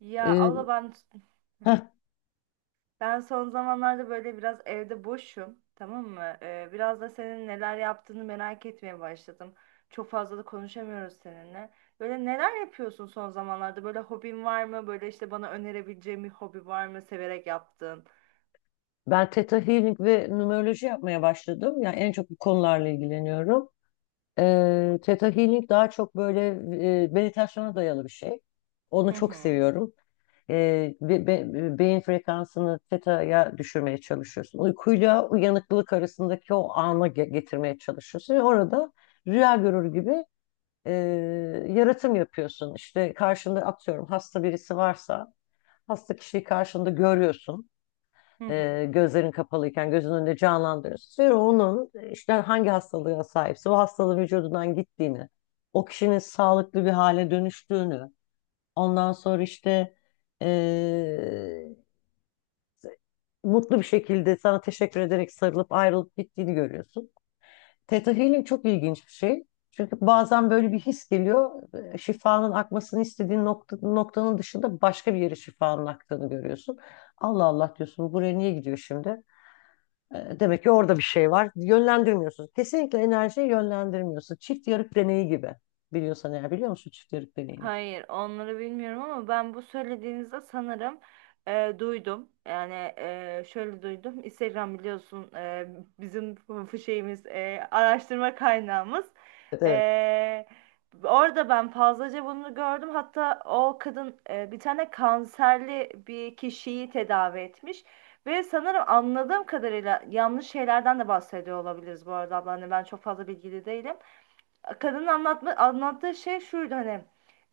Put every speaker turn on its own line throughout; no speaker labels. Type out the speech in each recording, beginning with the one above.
Ya abla
Ee,
ben
heh,
ben son zamanlarda böyle biraz evde boşum, tamam mı? Biraz da senin neler yaptığını merak etmeye başladım. Çok fazla da konuşamıyoruz seninle. Böyle neler yapıyorsun son zamanlarda? Böyle hobin var mı? Böyle işte bana önerebileceğin bir hobi var mı? Severek yaptığın.
ben Theta Healing ve numeroloji yapmaya başladım. Yani en çok bu konularla ilgileniyorum. Theta Healing daha çok böyle meditasyona dayalı bir şey. Onu
Hı
çok
hı.
seviyorum. Beyin frekansını theta'ya düşürmeye çalışıyorsun. Uykuyla uyanıklılık arasındaki o ana getirmeye çalışıyorsun. Ve orada rüya görür gibi e, yaratım yapıyorsun. İşte karşında atıyorum hasta birisi varsa hasta kişiyi karşında görüyorsun.
Hı hı.
Gözlerin kapalıyken gözün önünde canlandırıyorsun. Sonra onun işte hangi hastalığa sahipse o hastalığın vücudundan gittiğini, o kişinin sağlıklı bir hale dönüştüğünü, ondan sonra işte e, mutlu bir şekilde sana teşekkür ederek sarılıp ayrılıp gittiğini görüyorsun. Theta Healing çok ilginç bir şey. Çünkü bazen böyle bir his geliyor. Şifanın akmasını istediğin nokta, noktanın dışında başka bir yere şifanın aktığını görüyorsun. Allah Allah diyorsun, buraya niye gidiyor şimdi? E, Demek ki orada bir şey var. Yönlendirmiyorsunuz. Kesinlikle enerjiyi yönlendirmiyorsun. Çift yarık deneyi gibi. Biliyorsan eğer, biliyor musun çift yarık deneyini?
Hayır, onları bilmiyorum ama ben bu söylediğinizde sanırım duydum. Yani şöyle duydum. Instagram biliyorsun, bizim şeyimiz, araştırma kaynağımız.
Evet, evet,
E, Orada ben fazlaca bunu gördüm. Hatta o kadın bir tane kanserli bir kişiyi tedavi etmiş. Ve sanırım anladığım kadarıyla yanlış şeylerden de bahsediyor olabiliriz bu arada abla. Hani ben çok fazla bilgili değilim, kadının anlattığı şey şuydu hani,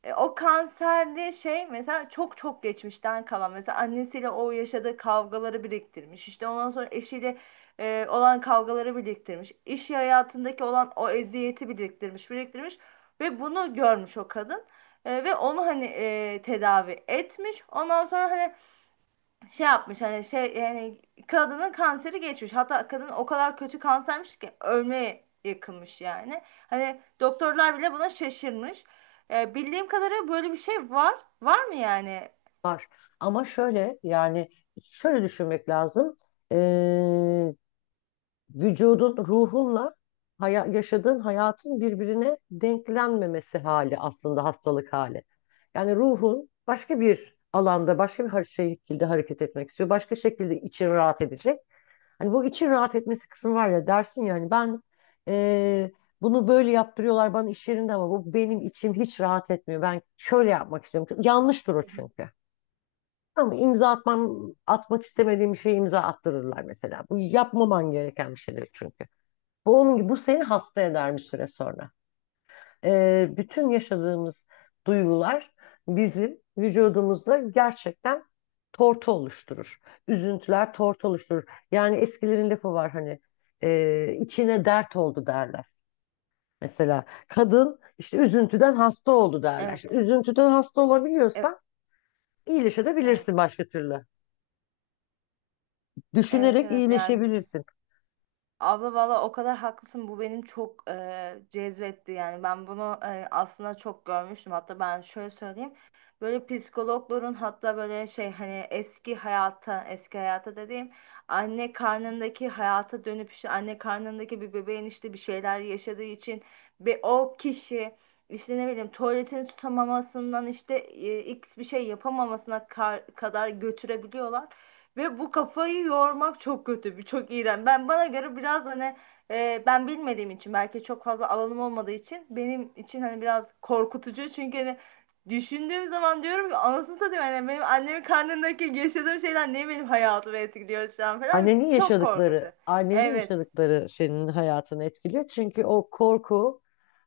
o kanserli şey mesela çok çok geçmişten kalan mesela annesiyle o yaşadığı kavgaları biriktirmiş, işte ondan sonra eşiyle olan kavgaları biriktirmiş, iş hayatındaki olan o eziyeti biriktirmiş biriktirmiş ve bunu görmüş o kadın. Ve onu hani tedavi etmiş, ondan sonra hani şey yapmış, hani şey, yani kadının kanseri geçmiş. Hatta kadın o kadar kötü kansermiş ki ölmeye yakınmış yani. Hani doktorlar bile buna şaşırmış. Bildiğim kadarıyla böyle bir şey var. Var mı yani?
var. Ama şöyle, yani şöyle düşünmek lazım. Ee, vücudun, ruhunla yaşadığın hayatın birbirine denklenmemesi hali aslında hastalık hali. Yani ruhun başka bir alanda, başka bir şekilde hareket etmek istiyor. Başka şekilde için rahat edecek. Hani bu için rahat etmesi kısmı var ya, dersin yani, ben eee, bunu böyle yaptırıyorlar bana iş yerinde ama bu benim içim hiç rahat etmiyor. Ben şöyle yapmak istiyorum. Yanlıştır o
Hı hı.
çünkü. Ama imza atmam, atmak istemediğim bir şeye imza attırırlar mesela. Bu yapmaman gereken bir şeydir çünkü. Bu onun gibi, bu seni hasta eder bir süre sonra. Bütün yaşadığımız duygular bizim vücudumuzda gerçekten tortu oluşturur. Üzüntüler tortu oluşturur. Yani eskilerin lafı var hani, içine dert oldu derler. Mesela kadın işte üzüntüden hasta oldu derler. Şimdi
Evet.
üzüntüden hasta
Evet.
olabiliyorsan
Evet.
iyileşebilirsin başka türlü.
Evet,
Düşünerek
evet, yani
iyileşebilirsin.
abla valla o kadar haklısın, bu benim çok cezbetti. Yani ben bunu aslında çok görmüştüm. Hatta ben şöyle söyleyeyim, böyle psikologların, hatta böyle şey, hani eski hayata, eski hayata dediğim anne karnındaki hayata dönüp, işte anne karnındaki bir bebeğin işte bir şeyler yaşadığı için ve o kişi işte ne bileyim tuvaletini tutamamasından, işte x bir şey yapamamasına kadar götürebiliyorlar. Ve bu kafayı yormak çok kötü, bir çok iğrenç. Ben bana göre biraz hani, ben bilmediğim için, belki çok fazla alanım olmadığı için benim için hani biraz korkutucu. Çünkü hani düşündüğüm zaman diyorum ki anasını satayım, hani benim annemin karnındaki yaşadığım şeyler niye benim hayatımı etkiliyor şu an falan.
Annenin
Çok korkutucu.
yaşadıkları, annenin
Evet,
yaşadıkları senin hayatını etkiliyor. Çünkü o korku,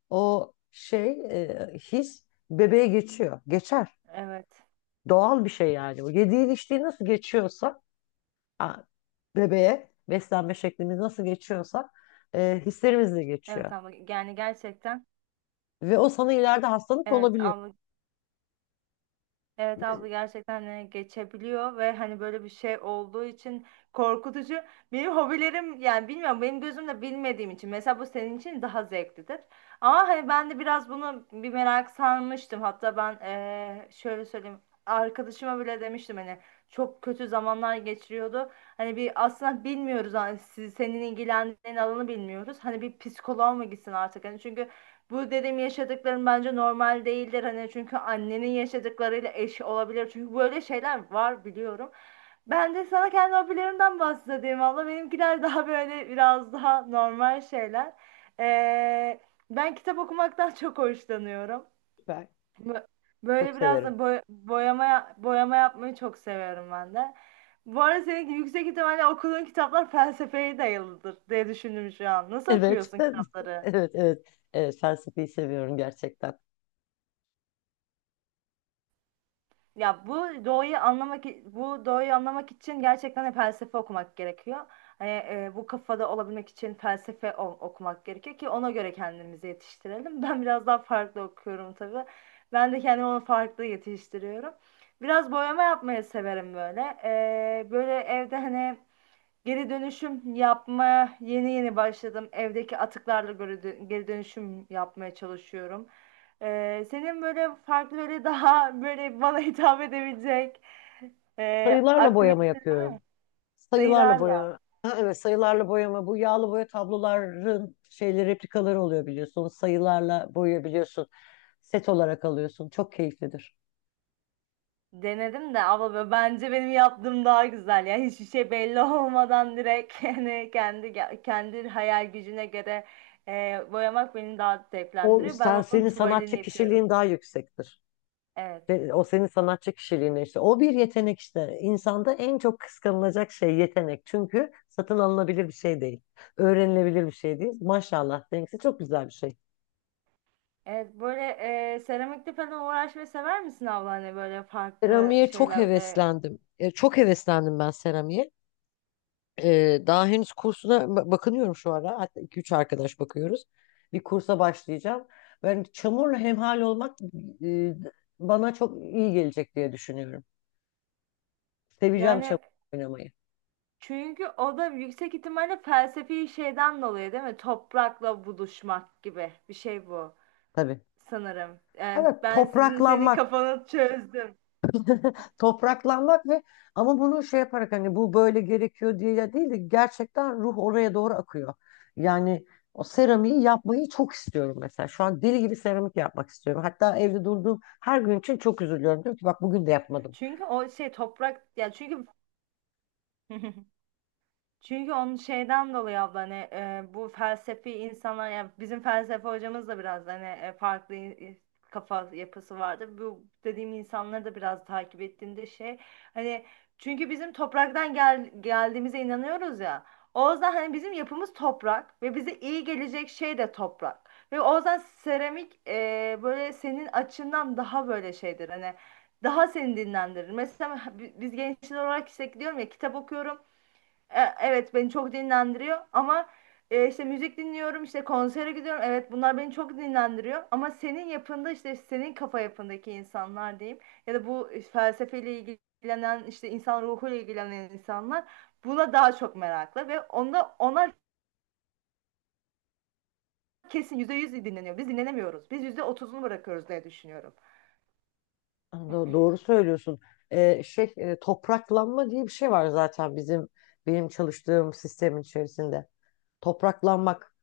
o şey, his bebeğe geçiyor. Geçer.
evet.
Doğal bir şey yani. O yediğin içtiğin nasıl geçiyorsa, ha, bebeğe beslenme şeklimiz nasıl geçiyorsa, hislerimiz de
Evet
geçiyor.
abla yani gerçekten
Ve o sana ileride hastalık
evet
olabiliyor.
abla, evet
Ben
abla gerçekten geçebiliyor ve hani böyle bir şey olduğu için korkutucu. Benim hobilerim yani bilmiyorum, benim gözümle bilmediğim için mesela bu senin için daha zevklidir. Ama hani ben de biraz bunu bir merak sarmıştım. Hatta ben şöyle söyleyeyim, arkadaşıma bile demiştim hani çok kötü zamanlar geçiriyordu. Hani bir aslında bilmiyoruz hani senin ilgilendiğin alanı bilmiyoruz. Hani bir psikoloğa mı gitsin artık hani, çünkü bu dedim yaşadıklarım bence normal değildir, hani çünkü annenin yaşadıklarıyla eş olabilir çünkü böyle şeyler var biliyorum. Ben de sana kendi hobilerimden bahsedeyim, valla benimkiler daha böyle biraz daha normal şeyler. Ee, Ben kitap okumaktan çok hoşlanıyorum.
ben
Bö-
çok
Böyle biraz
severim.
da boyama yapmayı çok seviyorum ben de. Bu arada senin yüksek ihtimalle okuduğun kitaplar felsefeye dayalıdır diye düşündüm şu an. Nasıl
Evet.
okuyorsun kitapları?
Evet, evet. Evet, felsefeyi seviyorum gerçekten.
Ya bu doğayı anlamak, bu doğayı anlamak için gerçekten de felsefe okumak gerekiyor. Hani bu kafada olabilmek için felsefe okumak gerekiyor ki ona göre kendimizi yetiştirelim. Ben biraz daha farklı okuyorum tabii. Ben de kendimi onu farklı yetiştiriyorum. Biraz boyama yapmayı severim böyle. Böyle evde hani geri dönüşüm yapmaya yeni yeni başladım. Evdeki atıklarla geri dönüşüm yapmaya çalışıyorum. Senin böyle farklı böyle daha böyle bana hitap edebilecek
Sayılarla boyama
aktivite
yapıyorum. Sayılarla boyama.
sayılarla
Ha, evet, sayılarla boyama, bu yağlı boya tabloların şeyleri, replikaları oluyor biliyorsun. Sayılarla boyayabiliyorsun. Set olarak alıyorsun. Çok keyiflidir.
denedim de, ama böyle bence benim yaptığım daha güzel. Yani hiçbir şey belli olmadan direkt yani kendi kendi hayal gücüne göre boyamak beni daha
O
zevklendiriyor. Ben
sen,
onun
senin sanatçı
tuvalini yapıyorum.
kişiliğin daha yüksektir.
Evet.
Ve o senin sanatçı kişiliğine işte. O bir yetenek işte. İnsanda en çok kıskanılacak şey yetenek. Çünkü satın alınabilir bir şey değil. Öğrenilebilir bir şey değil. Maşallah. Benimkisi çok güzel bir şey.
Evet böyle seramikle falan uğraşmayı sever misin abla, hani böyle farklı
Seramiğe çok
şeylerle?
heveslendim. E, çok heveslendim ben seramiğe. Daha henüz kursuna bakınıyorum şu ara. Hatta iki üç arkadaş bakıyoruz. Bir kursa başlayacağım. Ben çamurla hemhal olmak e, bana çok iyi gelecek diye düşünüyorum. Seveceğim çamur
Yani
oynamayı.
çünkü o da yüksek ihtimalle felsefi şeyden dolayı değil mi? Toprakla buluşmak gibi bir şey bu
Tabii.
sanırım. Yani
Evet,
ben senin
topraklanmak.
kafanı çözdüm.
Topraklanmak ve ama bunu şey yaparak, hani bu böyle gerekiyor diye ya değil de, gerçekten ruh oraya doğru akıyor. Yani o seramiği yapmayı çok istiyorum mesela. Şu an deli gibi seramik yapmak istiyorum. Hatta evde durduğum her gün için çok üzülüyorum. Diyorum ki bak, bugün de yapmadım.
Çünkü o şey toprak ya, çünkü çünkü onun şeyden dolayı abla, hani bu felsefi insanlar, yani bizim felsefe hocamız da biraz hani farklı kafa yapısı vardı. Bu dediğim insanları da biraz takip ettiğimde şey hani, çünkü bizim topraktan geldiğimize inanıyoruz ya. O yüzden hani bizim yapımız toprak ve bize iyi gelecek şey de toprak. Ve o yüzden seramik böyle senin açından daha böyle şeydir hani, daha seni dinlendirir. Mesela biz gençler olarak işte diyorum ya, kitap okuyorum. Evet beni çok dinlendiriyor ama işte müzik dinliyorum, işte konsere gidiyorum, evet bunlar beni çok dinlendiriyor. Ama senin yapında, işte senin kafa yapındaki insanlar diyeyim, ya da bu felsefeyle ilgilenen, işte insan ruhuyla ilgilenen insanlar buna daha çok meraklı ve onda onlar kesin %100 dinleniyor, biz dinlenemiyoruz, biz %30'unu bırakıyoruz diye düşünüyorum.
Doğru söylüyorsun. Şey, topraklanma diye bir şey var zaten bizim, benim çalıştığım sistemin içerisinde. Topraklanmak.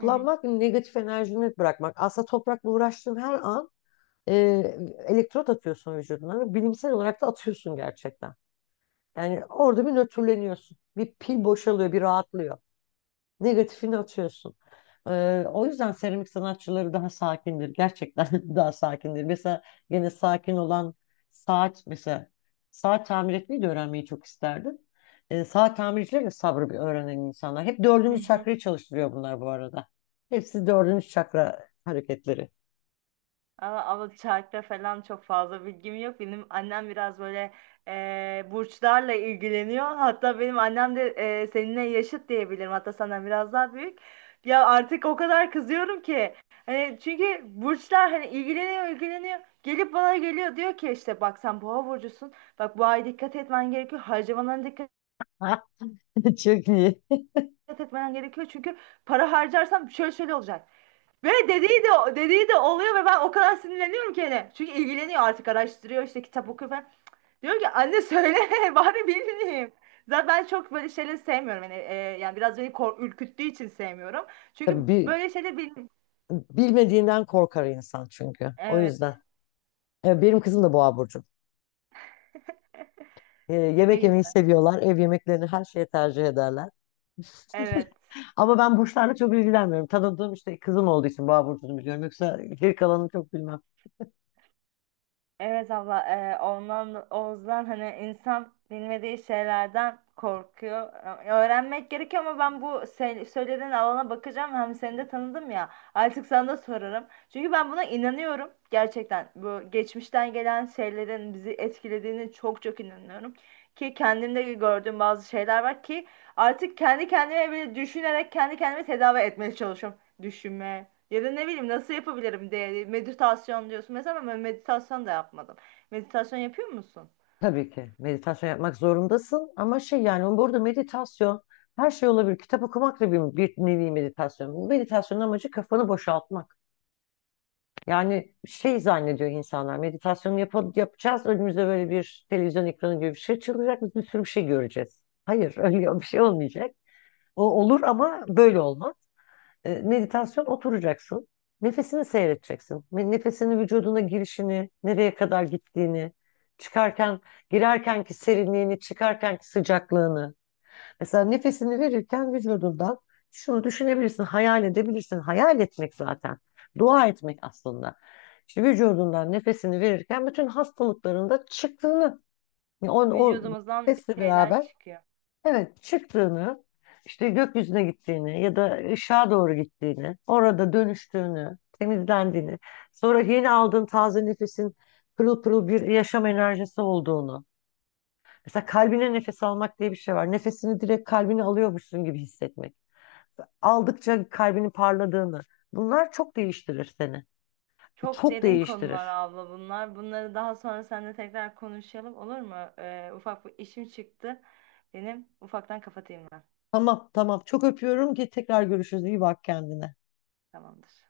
Hı
negatif enerjini bırakmak. Aslında toprakla uğraştığın her an e, elektrot atıyorsun vücuduna, ve bilimsel olarak da atıyorsun gerçekten. Yani orada bir nötrleniyorsun. Bir pil boşalıyor, bir rahatlıyor. Negatifini atıyorsun. O yüzden seramik sanatçıları daha sakindir. Gerçekten daha sakindir. Mesela gene sakin olan saat, mesela saat tamir etmeyi de öğrenmeyi çok isterdim. Saat tamircileri de sabrı bir öğrenen insanlar. Hep dördüncü
hı.
çakrayı çalıştırıyor bunlar bu arada. Hepsi dördüncü çakra hareketleri.
Ama, ama çarkta falan çok fazla bilgim yok. Benim annem biraz böyle burçlarla ilgileniyor. Hatta benim annem de seninle yaşıt diyebilirim. Hatta senden biraz daha büyük. Ya artık o kadar kızıyorum ki. Hani çünkü burçlar hani ilgileniyor ilgileniyor. Gelip bana geliyor diyor ki işte bak sen boğa burcusun. Bak bu ay dikkat etmen gerekiyor. Harcamalarına dikkat
Ha, çok iyi.
etmen gerekiyor. Çünkü para harcarsan şöyle şöyle olacak. Ve dediği de oluyor ve ben o kadar sinirleniyorum ki hele. Çünkü ilgileniyor artık, araştırıyor, işte kitap okuyor falan. Diyorum ki anne söyle bari bileyim. Zaten ben çok böyle şeyleri sevmiyorum. Yani biraz beni ürküttüğü için sevmiyorum.
Tabii,
Çünkü böyle şeyleri bil...
bilmediğinden korkar insan çünkü. O
Evet.
yüzden. Benim kızım da boğa burcu.
Ne
Yemek yemeyi
güzel.
seviyorlar. Ev yemeklerini her şeye tercih ederler.
Evet.
Ama ben burçlarla çok ilgilenmiyorum. Tanıdığım, işte kızım olduğu için boğa burcunu biliyorum. Yoksa geri kalanını çok bilmem.
Evet abla, ondan Oğuz'dan hani insan bilmediği şeylerden korkuyor. Öğrenmek gerekiyor ama ben bu söylediğin alana bakacağım. Hem seni de tanıdım ya, artık sana da sorarım. Çünkü ben buna inanıyorum gerçekten. Bu geçmişten gelen şeylerin bizi etkilediğini çok çok inanıyorum. Ki kendimde gördüğüm bazı şeyler var ki artık kendi kendime bile düşünerek kendi kendimi tedavi etmeye çalışıyorum. Düşünme, ya da ne bileyim nasıl yapabilirim diye, meditasyon diyorsun mesela, ama ben meditasyon da yapmadım. Meditasyon yapıyor musun?
Tabii ki meditasyon yapmak zorundasın, ama şey, yani burada meditasyon her şey olabilir. Kitap okumak da bir nevi meditasyon. Meditasyonun amacı kafanı boşaltmak. Yani şey zannediyor insanlar, meditasyon yapacağız, önümüze böyle bir televizyon ekranı gibi bir şey çıkacak, biz bir sürü bir şey göreceğiz. Hayır, öyle bir şey olmayacak. O olur ama böyle olmaz. E, meditasyon, oturacaksın. Nefesini seyredeceksin. Ve nefesini, vücuduna girişini, nereye kadar gittiğini, çıkarken, girerkenki serinliğini, çıkarkenki sıcaklığını. Mesela nefesini verirken vücudundan şunu düşünebilirsin, hayal edebilirsin. Hayal etmek zaten. Dua etmek aslında. İşte vücudundan nefesini verirken bütün hastalıklarında çıktığını, yani o
Vücudumuzdan
nefesle
bir şeyler
beraber
çıkıyor.
evet, çıktığını, işte gökyüzüne gittiğini ya da ışığa doğru gittiğini, orada dönüştüğünü, temizlendiğini, sonra yeni aldığın taze nefesin pırıl pırıl bir yaşam enerjisi olduğunu. Mesela kalbine nefes almak diye bir şey var. Nefesini direkt kalbine alıyormuşsun gibi hissetmek. Aldıkça kalbinin parladığını. Bunlar çok değiştirir seni.
Çok
Çok
derin konular
değiştirir.
abla bunlar. Bunları daha sonra seninle tekrar konuşalım, olur mu? Ufak bir işim çıktı. Benim ufaktan kapatayım ben.
Tamam, tamam. Çok öpüyorum, ki tekrar görüşürüz. İyi bak kendine.
Tamamdır.